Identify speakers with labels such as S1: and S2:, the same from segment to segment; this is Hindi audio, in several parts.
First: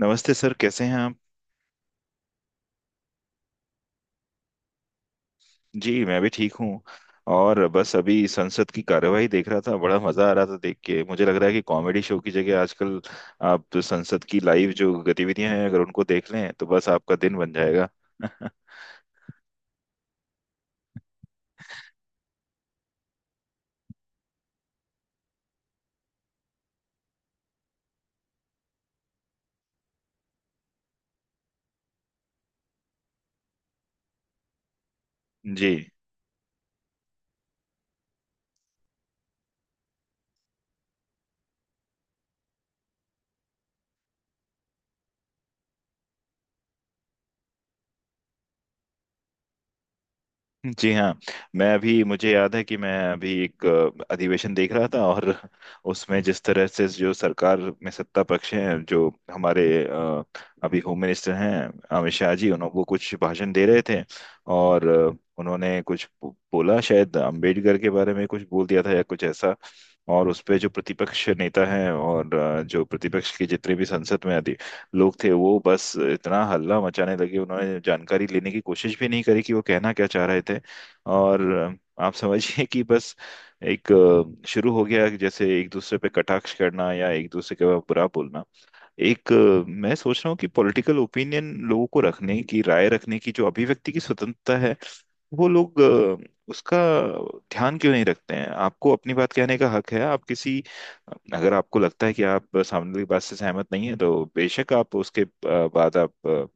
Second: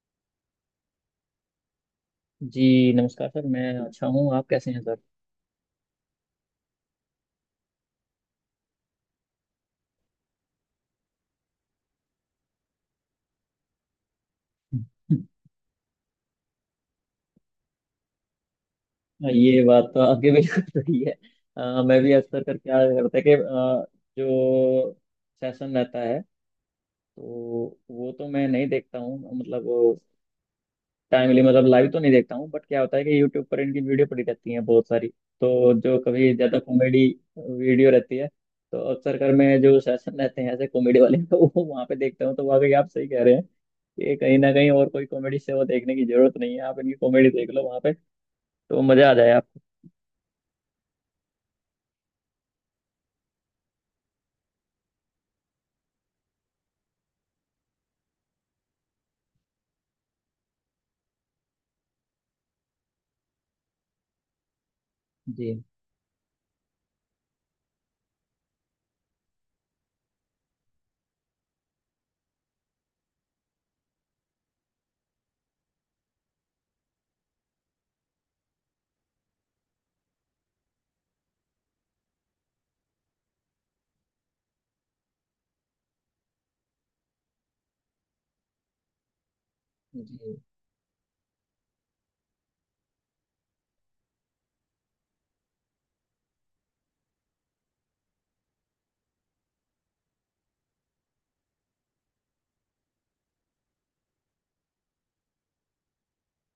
S1: नमस्ते सर कैसे हैं आप।
S2: जी नमस्कार सर, मैं अच्छा हूँ। आप कैसे हैं सर?
S1: जी मैं भी ठीक हूँ। और बस अभी संसद की कार्यवाही देख रहा था, बड़ा मजा आ रहा था देख के। मुझे लग रहा है कि कॉमेडी शो की जगह आजकल आप तो संसद की लाइव जो गतिविधियां हैं अगर उनको देख लें तो बस आपका दिन बन जाएगा।
S2: ये बात तो आपकी बिल्कुल सही है। मैं भी अक्सर कर क्या करता है कि जो सेशन रहता है तो वो तो मैं नहीं देखता हूँ, मतलब टाइमली, मतलब लाइव तो नहीं देखता हूँ, बट क्या होता है कि यूट्यूब पर इनकी वीडियो पड़ी रहती है बहुत सारी।
S1: जी।
S2: तो जो कभी ज्यादा कॉमेडी वीडियो रहती है तो अक्सर कर मैं जो सेशन रहते हैं ऐसे कॉमेडी वाले तो वो वहाँ पे देखता हूँ। तो वाकई आप सही कह रहे हैं कि कहीं ना कहीं और कोई कॉमेडी से वो देखने की जरूरत नहीं है, आप इनकी कॉमेडी देख लो वहाँ पे तो मजा आ जाए आपको।
S1: जी हाँ, मैं अभी, मुझे याद है कि मैं अभी एक अधिवेशन देख रहा था और उसमें जिस तरह से जो सरकार में सत्ता पक्ष हैं, जो हमारे अभी होम मिनिस्टर हैं अमित शाह जी, उन्होंने वो कुछ भाषण दे रहे थे और
S2: जी,
S1: उन्होंने कुछ बोला, शायद अंबेडकर के बारे में कुछ बोल दिया था या कुछ ऐसा। और उस पे जो प्रतिपक्ष नेता हैं और जो प्रतिपक्ष के जितने भी संसद में लोग थे, वो बस इतना हल्ला मचाने लगे, उन्होंने जानकारी लेने की कोशिश भी नहीं करी कि वो कहना क्या चाह रहे थे। और आप समझिए कि बस एक शुरू हो गया कि जैसे एक दूसरे पे कटाक्ष करना या एक दूसरे के बारे बुरा बोलना। एक मैं सोच रहा हूँ
S2: जी,
S1: कि पॉलिटिकल ओपिनियन लोगों को रखने की, राय रखने की जो अभिव्यक्ति की स्वतंत्रता है, वो लोग उसका ध्यान क्यों नहीं रखते हैं। आपको अपनी बात कहने का हक है, आप किसी, अगर आपको लगता है कि आप सामने वाली बात से सहमत नहीं है तो बेशक आप उसके बाद आप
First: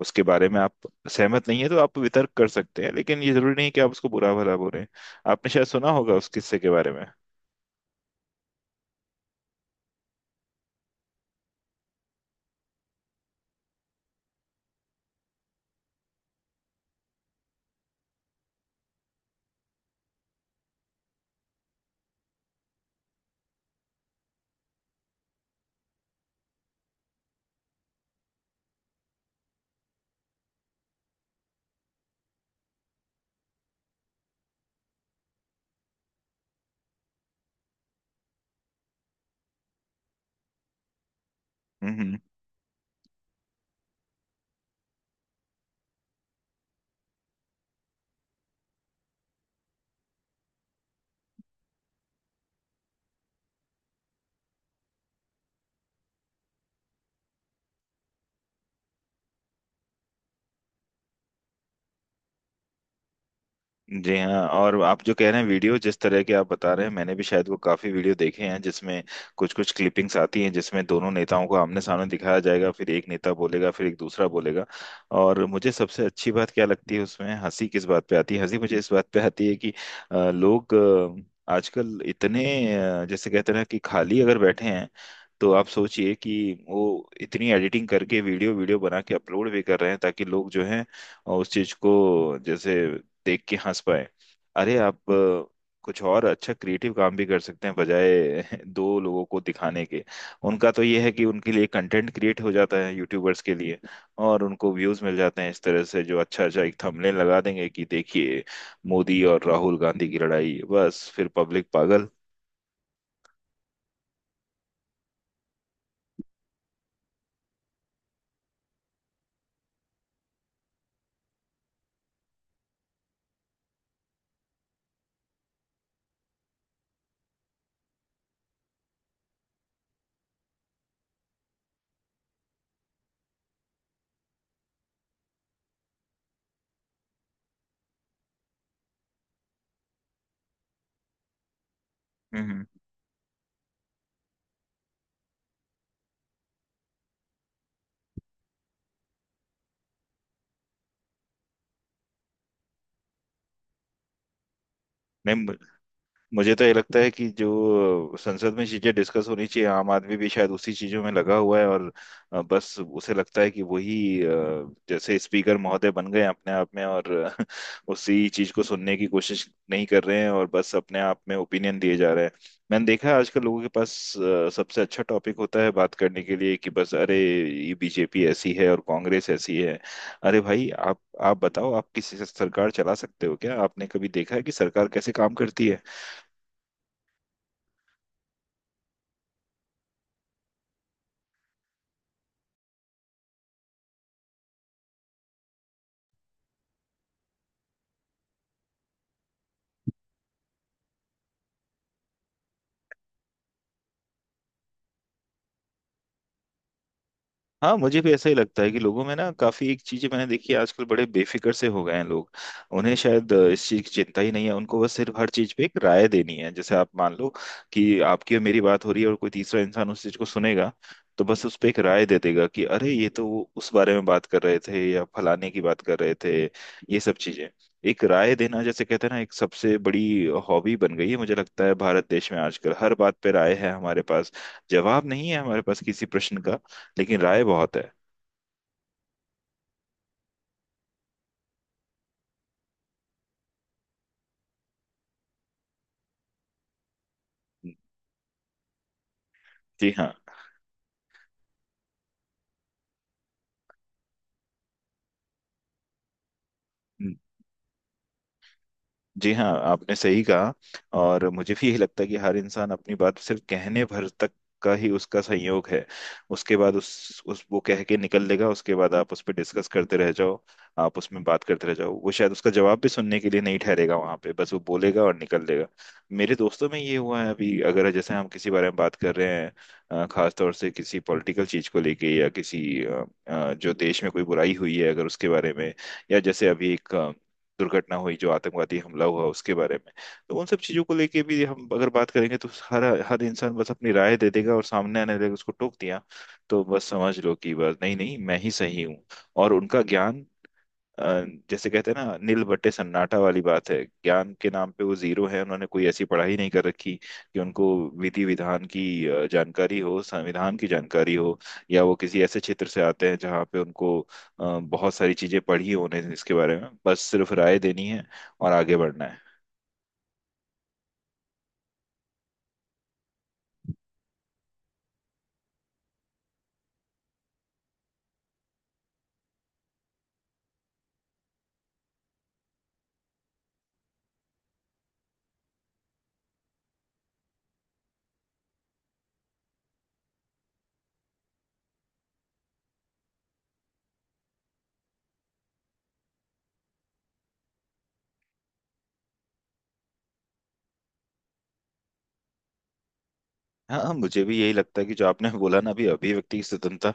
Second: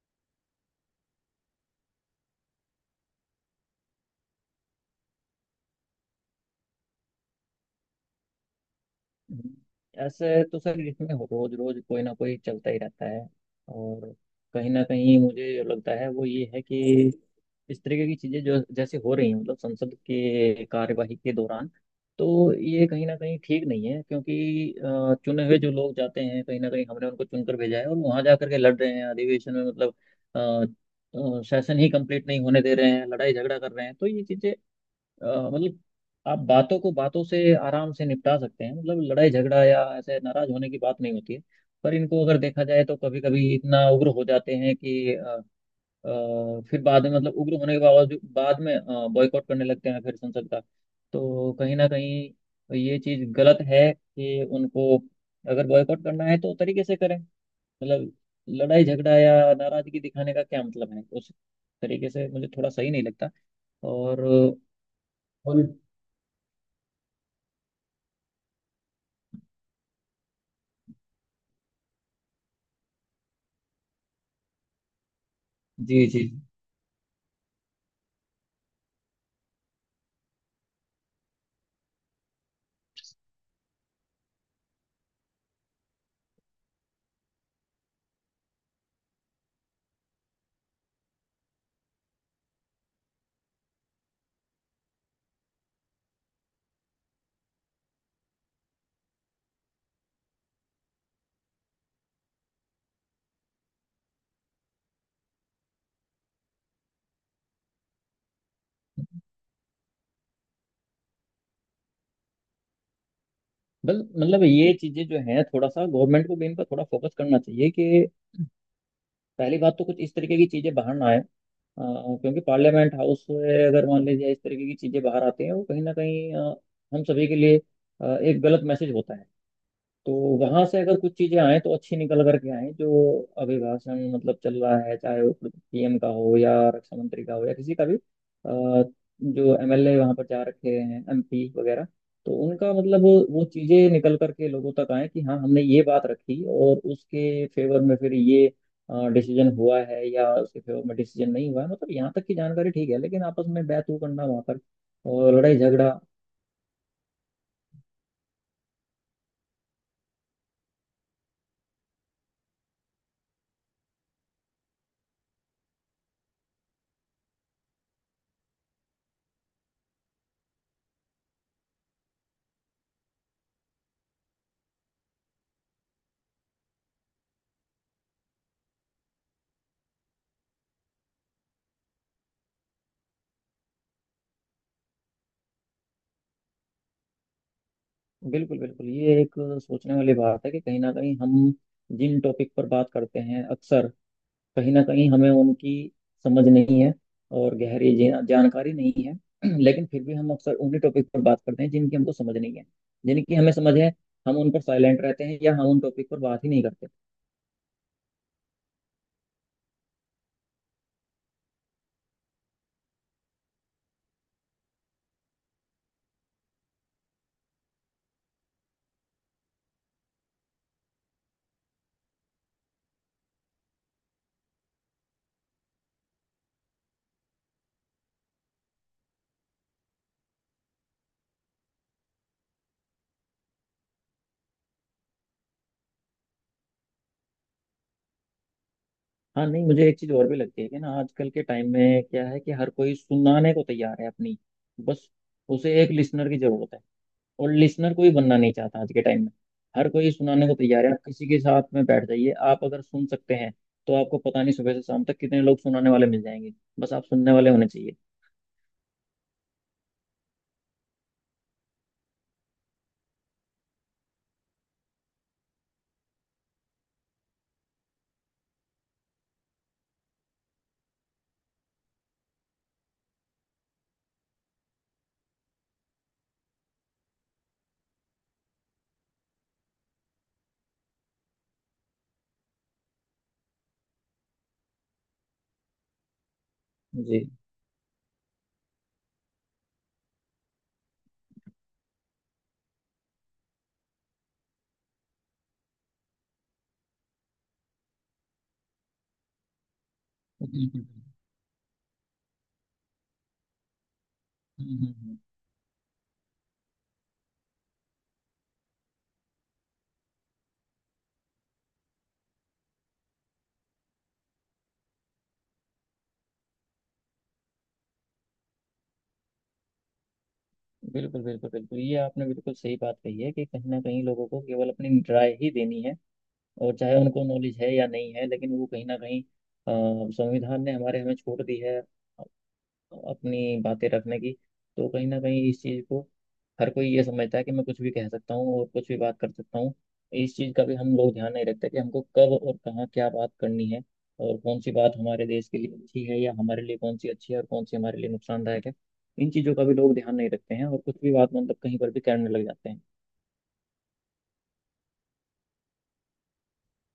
S1: उसके बारे में आप सहमत नहीं है तो आप वितर्क कर सकते हैं, लेकिन ये जरूरी नहीं कि आप उसको बुरा भला बोलें। आपने शायद सुना होगा उस किस्से के बारे
S2: हम्म। ऐसे तो सर इसमें रोज रोज कोई ना कोई चलता ही रहता है। और कहीं ना कहीं मुझे लगता है वो ये है कि इस तरीके की चीजें जो जैसे हो रही हैं मतलब संसद के कार्यवाही के दौरान, तो ये कहीं ना कहीं ठीक नहीं है क्योंकि चुने हुए जो लोग जाते हैं, कहीं ना कहीं हमने उनको चुनकर भेजा है और वहां जाकर के लड़ रहे हैं अधिवेशन में, मतलब सेशन ही कंप्लीट नहीं होने दे रहे हैं, लड़ाई झगड़ा कर रहे हैं। तो ये चीजें मतलब आप बातों को बातों से आराम से निपटा सकते हैं, मतलब लड़ाई झगड़ा या ऐसे नाराज होने की बात नहीं होती है। पर
S1: में।
S2: इनको अगर देखा जाए तो कभी कभी इतना उग्र हो जाते हैं कि अ, फिर बाद में, मतलब उग्र होने के बावजूद बाद में बॉयकॉट करने लगते हैं फिर संसद का। तो कहीं ना कहीं ये चीज गलत है कि उनको अगर बॉयकॉट करना है तो तरीके से करें, मतलब लड़ाई झगड़ा या नाराजगी दिखाने का क्या मतलब है उस तरीके से, मुझे थोड़ा सही नहीं लगता।
S1: जी
S2: और
S1: हाँ। और आप जो कह रहे हैं,
S2: और
S1: वीडियो जिस तरह के आप बता रहे हैं, मैंने भी शायद वो काफी वीडियो देखे हैं जिसमें कुछ कुछ क्लिपिंग्स आती हैं जिसमें दोनों नेताओं को आमने सामने दिखाया जाएगा, फिर एक नेता बोलेगा फिर एक दूसरा बोलेगा। और मुझे सबसे
S2: जी, जी।
S1: अच्छी बात क्या लगती है उसमें, हंसी किस बात पे आती है? हंसी मुझे इस बात पे आती है कि लोग आजकल इतने जैसे कहते हैं ना कि खाली अगर बैठे हैं तो आप सोचिए कि वो इतनी एडिटिंग करके वीडियो वीडियो बना के अपलोड भी कर रहे हैं ताकि लोग जो हैं उस चीज को जैसे देख के हंस पाए। अरे आप कुछ और अच्छा क्रिएटिव काम भी कर सकते हैं बजाय दो लोगों को दिखाने के। उनका तो ये है कि उनके लिए कंटेंट क्रिएट हो जाता है यूट्यूबर्स के लिए, और उनको व्यूज मिल जाते हैं इस तरह से, जो अच्छा अच्छा एक थंबनेल लगा देंगे कि देखिए मोदी और राहुल गांधी की लड़ाई, बस फिर पब्लिक पागल।
S2: बल मतलब ये चीजें जो हैं थोड़ा सा गवर्नमेंट को भी इन पर थोड़ा फोकस करना चाहिए कि पहली बात तो कुछ इस तरीके की चीजें बाहर ना आए, क्योंकि पार्लियामेंट हाउस से अगर मान लीजिए इस तरीके की चीजें बाहर आती हैं, वो कहीं ना कहीं हम सभी के लिए एक गलत मैसेज होता है। तो वहां से अगर कुछ चीजें आए तो अच्छी निकल करके आए, जो अभिभाषण मतलब चल रहा है चाहे वो पीएम का हो या रक्षा मंत्री का हो या किसी का भी, जो एमएलए वहां पर जा रखे हैं, एमपी वगैरह, तो
S1: हम्म।
S2: उनका मतलब वो चीजें निकल करके लोगों तक आए कि हाँ हमने ये बात रखी और उसके फेवर में फिर ये डिसीजन हुआ है या उसके फेवर में डिसीजन नहीं हुआ है, मतलब यहाँ तक की जानकारी ठीक है, लेकिन आपस में बैतू करना वहां पर और
S1: नहीं,
S2: लड़ाई झगड़ा।
S1: मुझे तो ये लगता है कि जो संसद में चीजें डिस्कस होनी चाहिए, आम आदमी भी शायद उसी चीजों में लगा हुआ है और बस उसे लगता है कि वही अ, जैसे स्पीकर महोदय बन गए हैं अपने आप में और अ, उसी चीज को सुनने की कोशिश नहीं कर रहे हैं और बस अपने आप में ओपिनियन दिए जा रहे हैं। मैंने देखा है आजकल लोगों के पास सबसे अच्छा टॉपिक होता है बात करने के लिए कि बस अरे ये बीजेपी ऐसी है और कांग्रेस ऐसी है। अरे भाई आप, बताओ, आप किसी से सरकार चला सकते हो क्या? आपने कभी देखा है कि सरकार कैसे काम करती है?
S2: बिल्कुल, बिल्कुल, ये एक सोचने वाली बात है कि कहीं ना कहीं हम जिन टॉपिक पर बात करते हैं अक्सर, कहीं ना कहीं हमें उनकी समझ नहीं है और गहरी जानकारी नहीं है। लेकिन फिर भी हम अक्सर उन्हीं टॉपिक पर बात करते हैं जिनकी हमको समझ नहीं है। जिनकी हमें समझ है, हम उन पर साइलेंट रहते हैं या हम उन टॉपिक पर बात ही नहीं करते।
S1: हाँ, मुझे भी ऐसा ही लगता है कि लोगों में ना काफी एक चीजें मैंने देखी है, आजकल बड़े बेफिक्र से हो गए हैं लोग। उन्हें शायद इस चीज की चिंता ही नहीं है, उनको बस सिर्फ हर चीज पे एक राय देनी है। जैसे आप मान लो कि आपकी और मेरी बात हो रही है और कोई तीसरा इंसान उस चीज को सुनेगा तो बस उस पे एक राय दे देगा कि अरे ये तो वो उस बारे में बात कर रहे थे या फलाने की बात कर रहे थे। ये सब चीजें, एक राय देना, जैसे कहते हैं ना, एक सबसे बड़ी हॉबी बन गई है मुझे लगता है भारत देश में। आजकल हर बात पे राय है हमारे पास, जवाब नहीं है हमारे पास किसी प्रश्न का, लेकिन राय बहुत है।
S2: हाँ, नहीं, मुझे एक चीज़ और भी लगती है कि ना आजकल के टाइम में क्या है कि हर कोई सुनाने को तैयार है अपनी, बस उसे एक लिसनर की जरूरत है, और लिसनर कोई बनना नहीं चाहता आज के टाइम में। हर
S1: जी
S2: कोई
S1: हाँ।
S2: सुनाने को तैयार है, आप किसी के साथ में बैठ जाइए, आप अगर सुन सकते हैं तो आपको पता नहीं सुबह से शाम तक कितने लोग सुनाने वाले मिल जाएंगे, बस आप सुनने वाले होने चाहिए।
S1: जी हाँ, आपने सही कहा। और मुझे भी यही लगता है कि हर इंसान अपनी बात सिर्फ कहने भर तक का ही उसका संयोग है। उसके बाद उस वो कह के निकल देगा, उसके बाद आप उस पर डिस्कस करते रह जाओ, आप उसमें बात करते रह जाओ, वो शायद उसका जवाब भी सुनने के लिए नहीं ठहरेगा वहां पे, बस वो बोलेगा और निकल देगा। मेरे दोस्तों में ये हुआ है, अभी अगर जैसे हम किसी बारे में बात कर रहे हैं खास तौर से किसी पॉलिटिकल चीज को लेके या किसी जो देश में कोई बुराई हुई है अगर उसके बारे में, या जैसे अभी एक
S2: जी,
S1: दुर्घटना हुई जो आतंकवादी हमला हुआ उसके बारे में, तो उन सब चीजों को लेके भी हम अगर बात करेंगे तो हर हर इंसान बस अपनी राय दे देगा और सामने आने देगा उसको टोक दिया। तो बस समझ लो कि बस, नहीं नहीं मैं ही सही हूँ, और उनका ज्ञान,
S2: बिल्कुल।
S1: जैसे कहते हैं ना नील बट्टे सन्नाटा वाली बात है, ज्ञान के
S2: हम्म,
S1: नाम पे वो
S2: हम्म, हम्म।
S1: जीरो है। उन्होंने कोई ऐसी पढ़ाई नहीं कर रखी कि उनको विधि विधान की जानकारी हो, संविधान की जानकारी हो, या वो किसी ऐसे क्षेत्र से आते हैं जहाँ पे उनको बहुत सारी चीजें पढ़ी होने। इसके बारे में बस सिर्फ राय देनी है और आगे बढ़ना है।
S2: बिल्कुल, बिल्कुल, बिल्कुल, ये आपने बिल्कुल सही बात कही है कि कहीं ना कहीं लोगों को केवल अपनी राय ही देनी है। और चाहे उनको नॉलेज है या नहीं है, लेकिन वो कहीं ना कहीं, संविधान ने हमारे हमें छूट दी है अपनी बातें रखने की। तो कहीं ना कहीं इस चीज़ को हर कोई ये समझता है कि मैं कुछ भी कह सकता हूँ और कुछ भी बात कर सकता हूँ। इस चीज़ का भी हम लोग ध्यान नहीं रखते कि हमको कब और कहाँ क्या बात करनी है, और कौन सी बात हमारे देश के लिए अच्छी है या हमारे लिए कौन सी अच्छी है और कौन सी हमारे लिए नुकसानदायक है। इन चीज़ों का भी लोग ध्यान नहीं रखते हैं और कुछ भी बात मतलब कहीं पर भी करने लग जाते हैं।
S1: हाँ हाँ, मुझे भी यही लगता है कि जो आपने बोला ना अभी, अभिव्यक्ति की स्वतंत्रता।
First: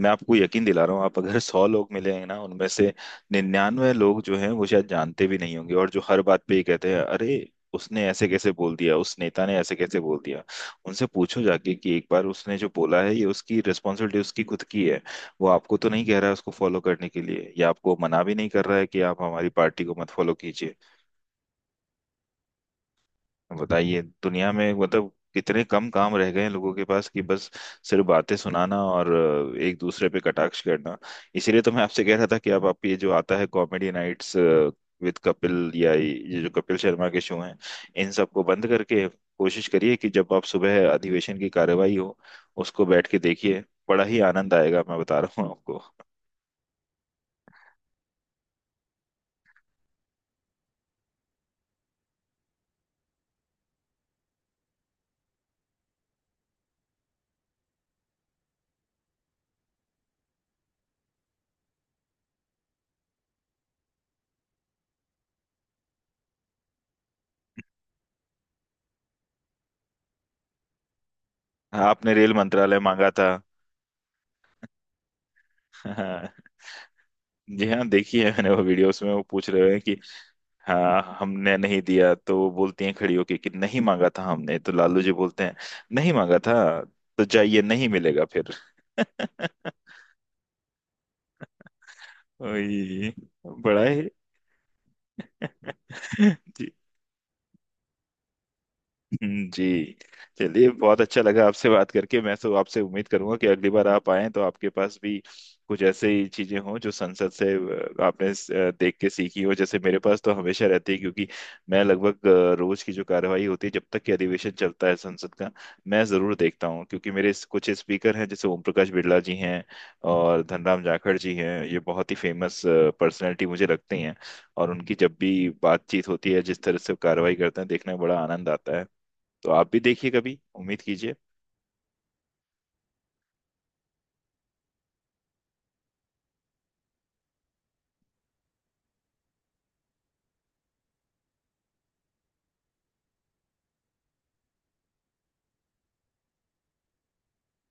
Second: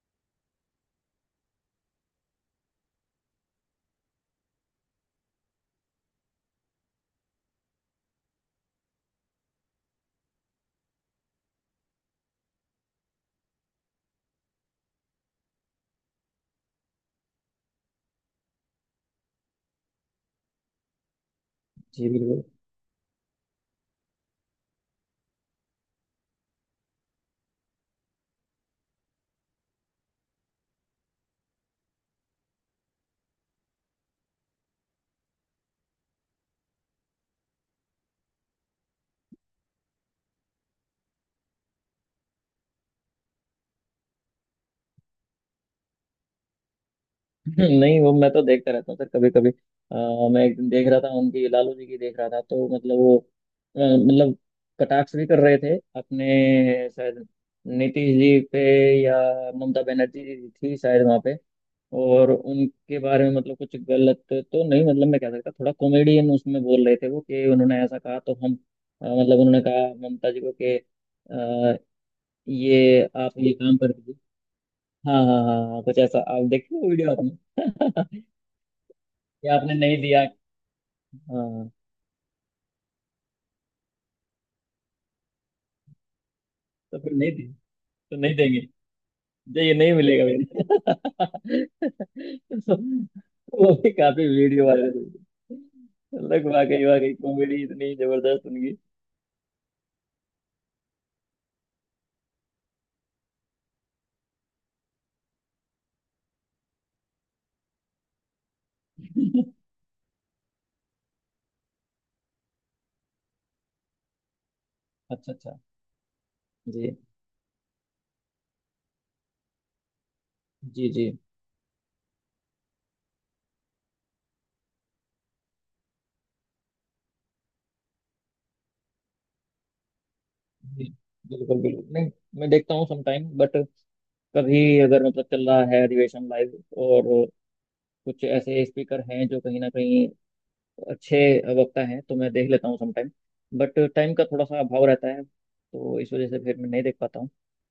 S1: मैं आपको यकीन दिला रहा हूँ, आप अगर 100 लोग मिले हैं ना, उनमें से 99 लोग जो हैं वो शायद जानते भी नहीं होंगे, और जो हर बात पे ये कहते हैं, अरे उसने ऐसे कैसे बोल दिया, उस नेता ने ऐसे कैसे बोल दिया, उनसे पूछो जाके कि एक बार। उसने जो बोला है ये उसकी रिस्पॉन्सिबिलिटी उसकी खुद की है, वो आपको तो नहीं कह रहा है उसको फॉलो करने के लिए, या आपको मना भी नहीं कर रहा है कि आप हमारी पार्टी को मत फॉलो कीजिए।
S2: जी, बिल्कुल।
S1: बताइए दुनिया में मतलब कितने कम काम रह गए हैं लोगों के पास कि बस सिर्फ बातें सुनाना और एक दूसरे पे कटाक्ष करना। इसीलिए तो मैं आपसे कह रहा था कि आप ये जो आता है कॉमेडी नाइट्स विद कपिल या ये जो कपिल शर्मा के शो हैं, इन सबको बंद करके कोशिश करिए कि जब आप, सुबह अधिवेशन की कार्यवाही हो, उसको बैठ के देखिए, बड़ा ही आनंद आएगा, मैं बता रहा हूँ आपको।
S2: नहीं, वो मैं तो देखता रहता हूँ सर कभी कभी। मैं एक दिन देख रहा था, उनकी लालू जी की देख रहा था, तो मतलब वो मतलब कटाक्ष भी कर रहे थे अपने शायद नीतीश जी पे, या ममता बनर्जी जी थी शायद वहाँ पे। और उनके बारे में मतलब कुछ गलत तो नहीं, मतलब मैं कह सकता थोड़ा कॉमेडियन उसमें बोल रहे थे वो, कि उन्होंने ऐसा कहा तो हम, मतलब उन्होंने कहा ममता जी को कि अ,
S1: आपने रेल मंत्रालय
S2: ये
S1: मांगा था।
S2: आप ये काम कर दीजिए। हाँ, हाँ, हाँ, हाँ, कुछ ऐसा आप देखिए वीडियो
S1: जी हाँ, देखी
S2: आपने।
S1: है मैंने वो वीडियो, उसमें वो पूछ
S2: ये
S1: रहे
S2: आपने
S1: हैं कि,
S2: नहीं दिया।
S1: हाँ हमने
S2: हाँ।
S1: नहीं दिया, तो वो बोलती हैं खड़ी होके कि नहीं मांगा था हमने, तो लालू जी बोलते हैं नहीं मांगा था,
S2: तो फिर
S1: तो
S2: नहीं दिया,
S1: जाइए नहीं
S2: तो
S1: मिलेगा
S2: नहीं
S1: फिर।
S2: देंगे, जो ये नहीं मिलेगा मेरे। तो
S1: वही,
S2: वो
S1: बड़ा
S2: भी
S1: ही
S2: काफी वीडियो वायरल हुई। लग,
S1: जी।
S2: वाकई वाकई कॉमेडी इतनी जबरदस्त उनकी।
S1: जी। चलिए, बहुत अच्छा लगा आपसे बात करके। मैं तो आपसे उम्मीद करूंगा कि अगली बार आप आएं तो आपके पास भी कुछ ऐसे ही चीजें हों जो संसद से आपने देख के सीखी हो, जैसे मेरे पास तो हमेशा रहती है, क्योंकि मैं लगभग रोज की जो कार्यवाही होती है जब तक कि अधिवेशन चलता है
S2: अच्छा,
S1: संसद का,
S2: अच्छा।
S1: मैं जरूर देखता हूँ,
S2: जी,
S1: क्योंकि मेरे कुछ स्पीकर हैं जैसे ओम प्रकाश बिरला जी हैं और धनराम
S2: जी। जी,
S1: जाखड़ जी हैं, ये बहुत ही फेमस पर्सनैलिटी मुझे लगती हैं, और उनकी जब भी बातचीत होती है जिस तरह से वो कार्रवाई करते हैं, देखने में बड़ा आनंद आता है। तो आप भी देखिए कभी, उम्मीद
S2: जी,
S1: कीजिए।
S2: बिल्कुल, बिल्कुल। नहीं, मैं देखता हूँ समटाइम, बट कभी अगर मतलब चल रहा है अधिवेशन लाइव, और कुछ ऐसे स्पीकर हैं जो कहीं ना कहीं अच्छे वक्ता हैं, तो मैं देख लेता हूँ समटाइम। बट टाइम का थोड़ा सा अभाव रहता है, तो इस वजह से फिर मैं नहीं देख पाता हूँ।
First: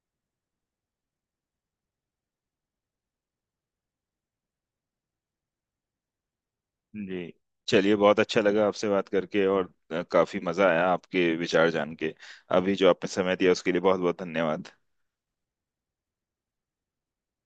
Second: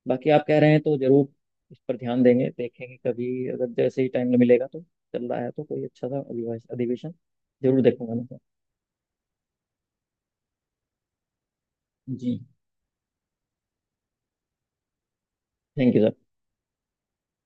S2: बाकी आप कह रहे हैं तो जरूर इस पर ध्यान देंगे, देखेंगे कभी, अगर जैसे ही टाइम मिलेगा तो, चल रहा है तो कोई अच्छा सा अधिवेशन
S1: जी।
S2: जरूर
S1: चलिए
S2: देखूंगा
S1: बहुत
S2: मैं।
S1: अच्छा लगा आपसे बात करके, और काफी मजा आया आपके विचार जान के।
S2: जी।
S1: अभी जो आपने समय दिया उसके लिए बहुत बहुत धन्यवाद।
S2: Thank you sir.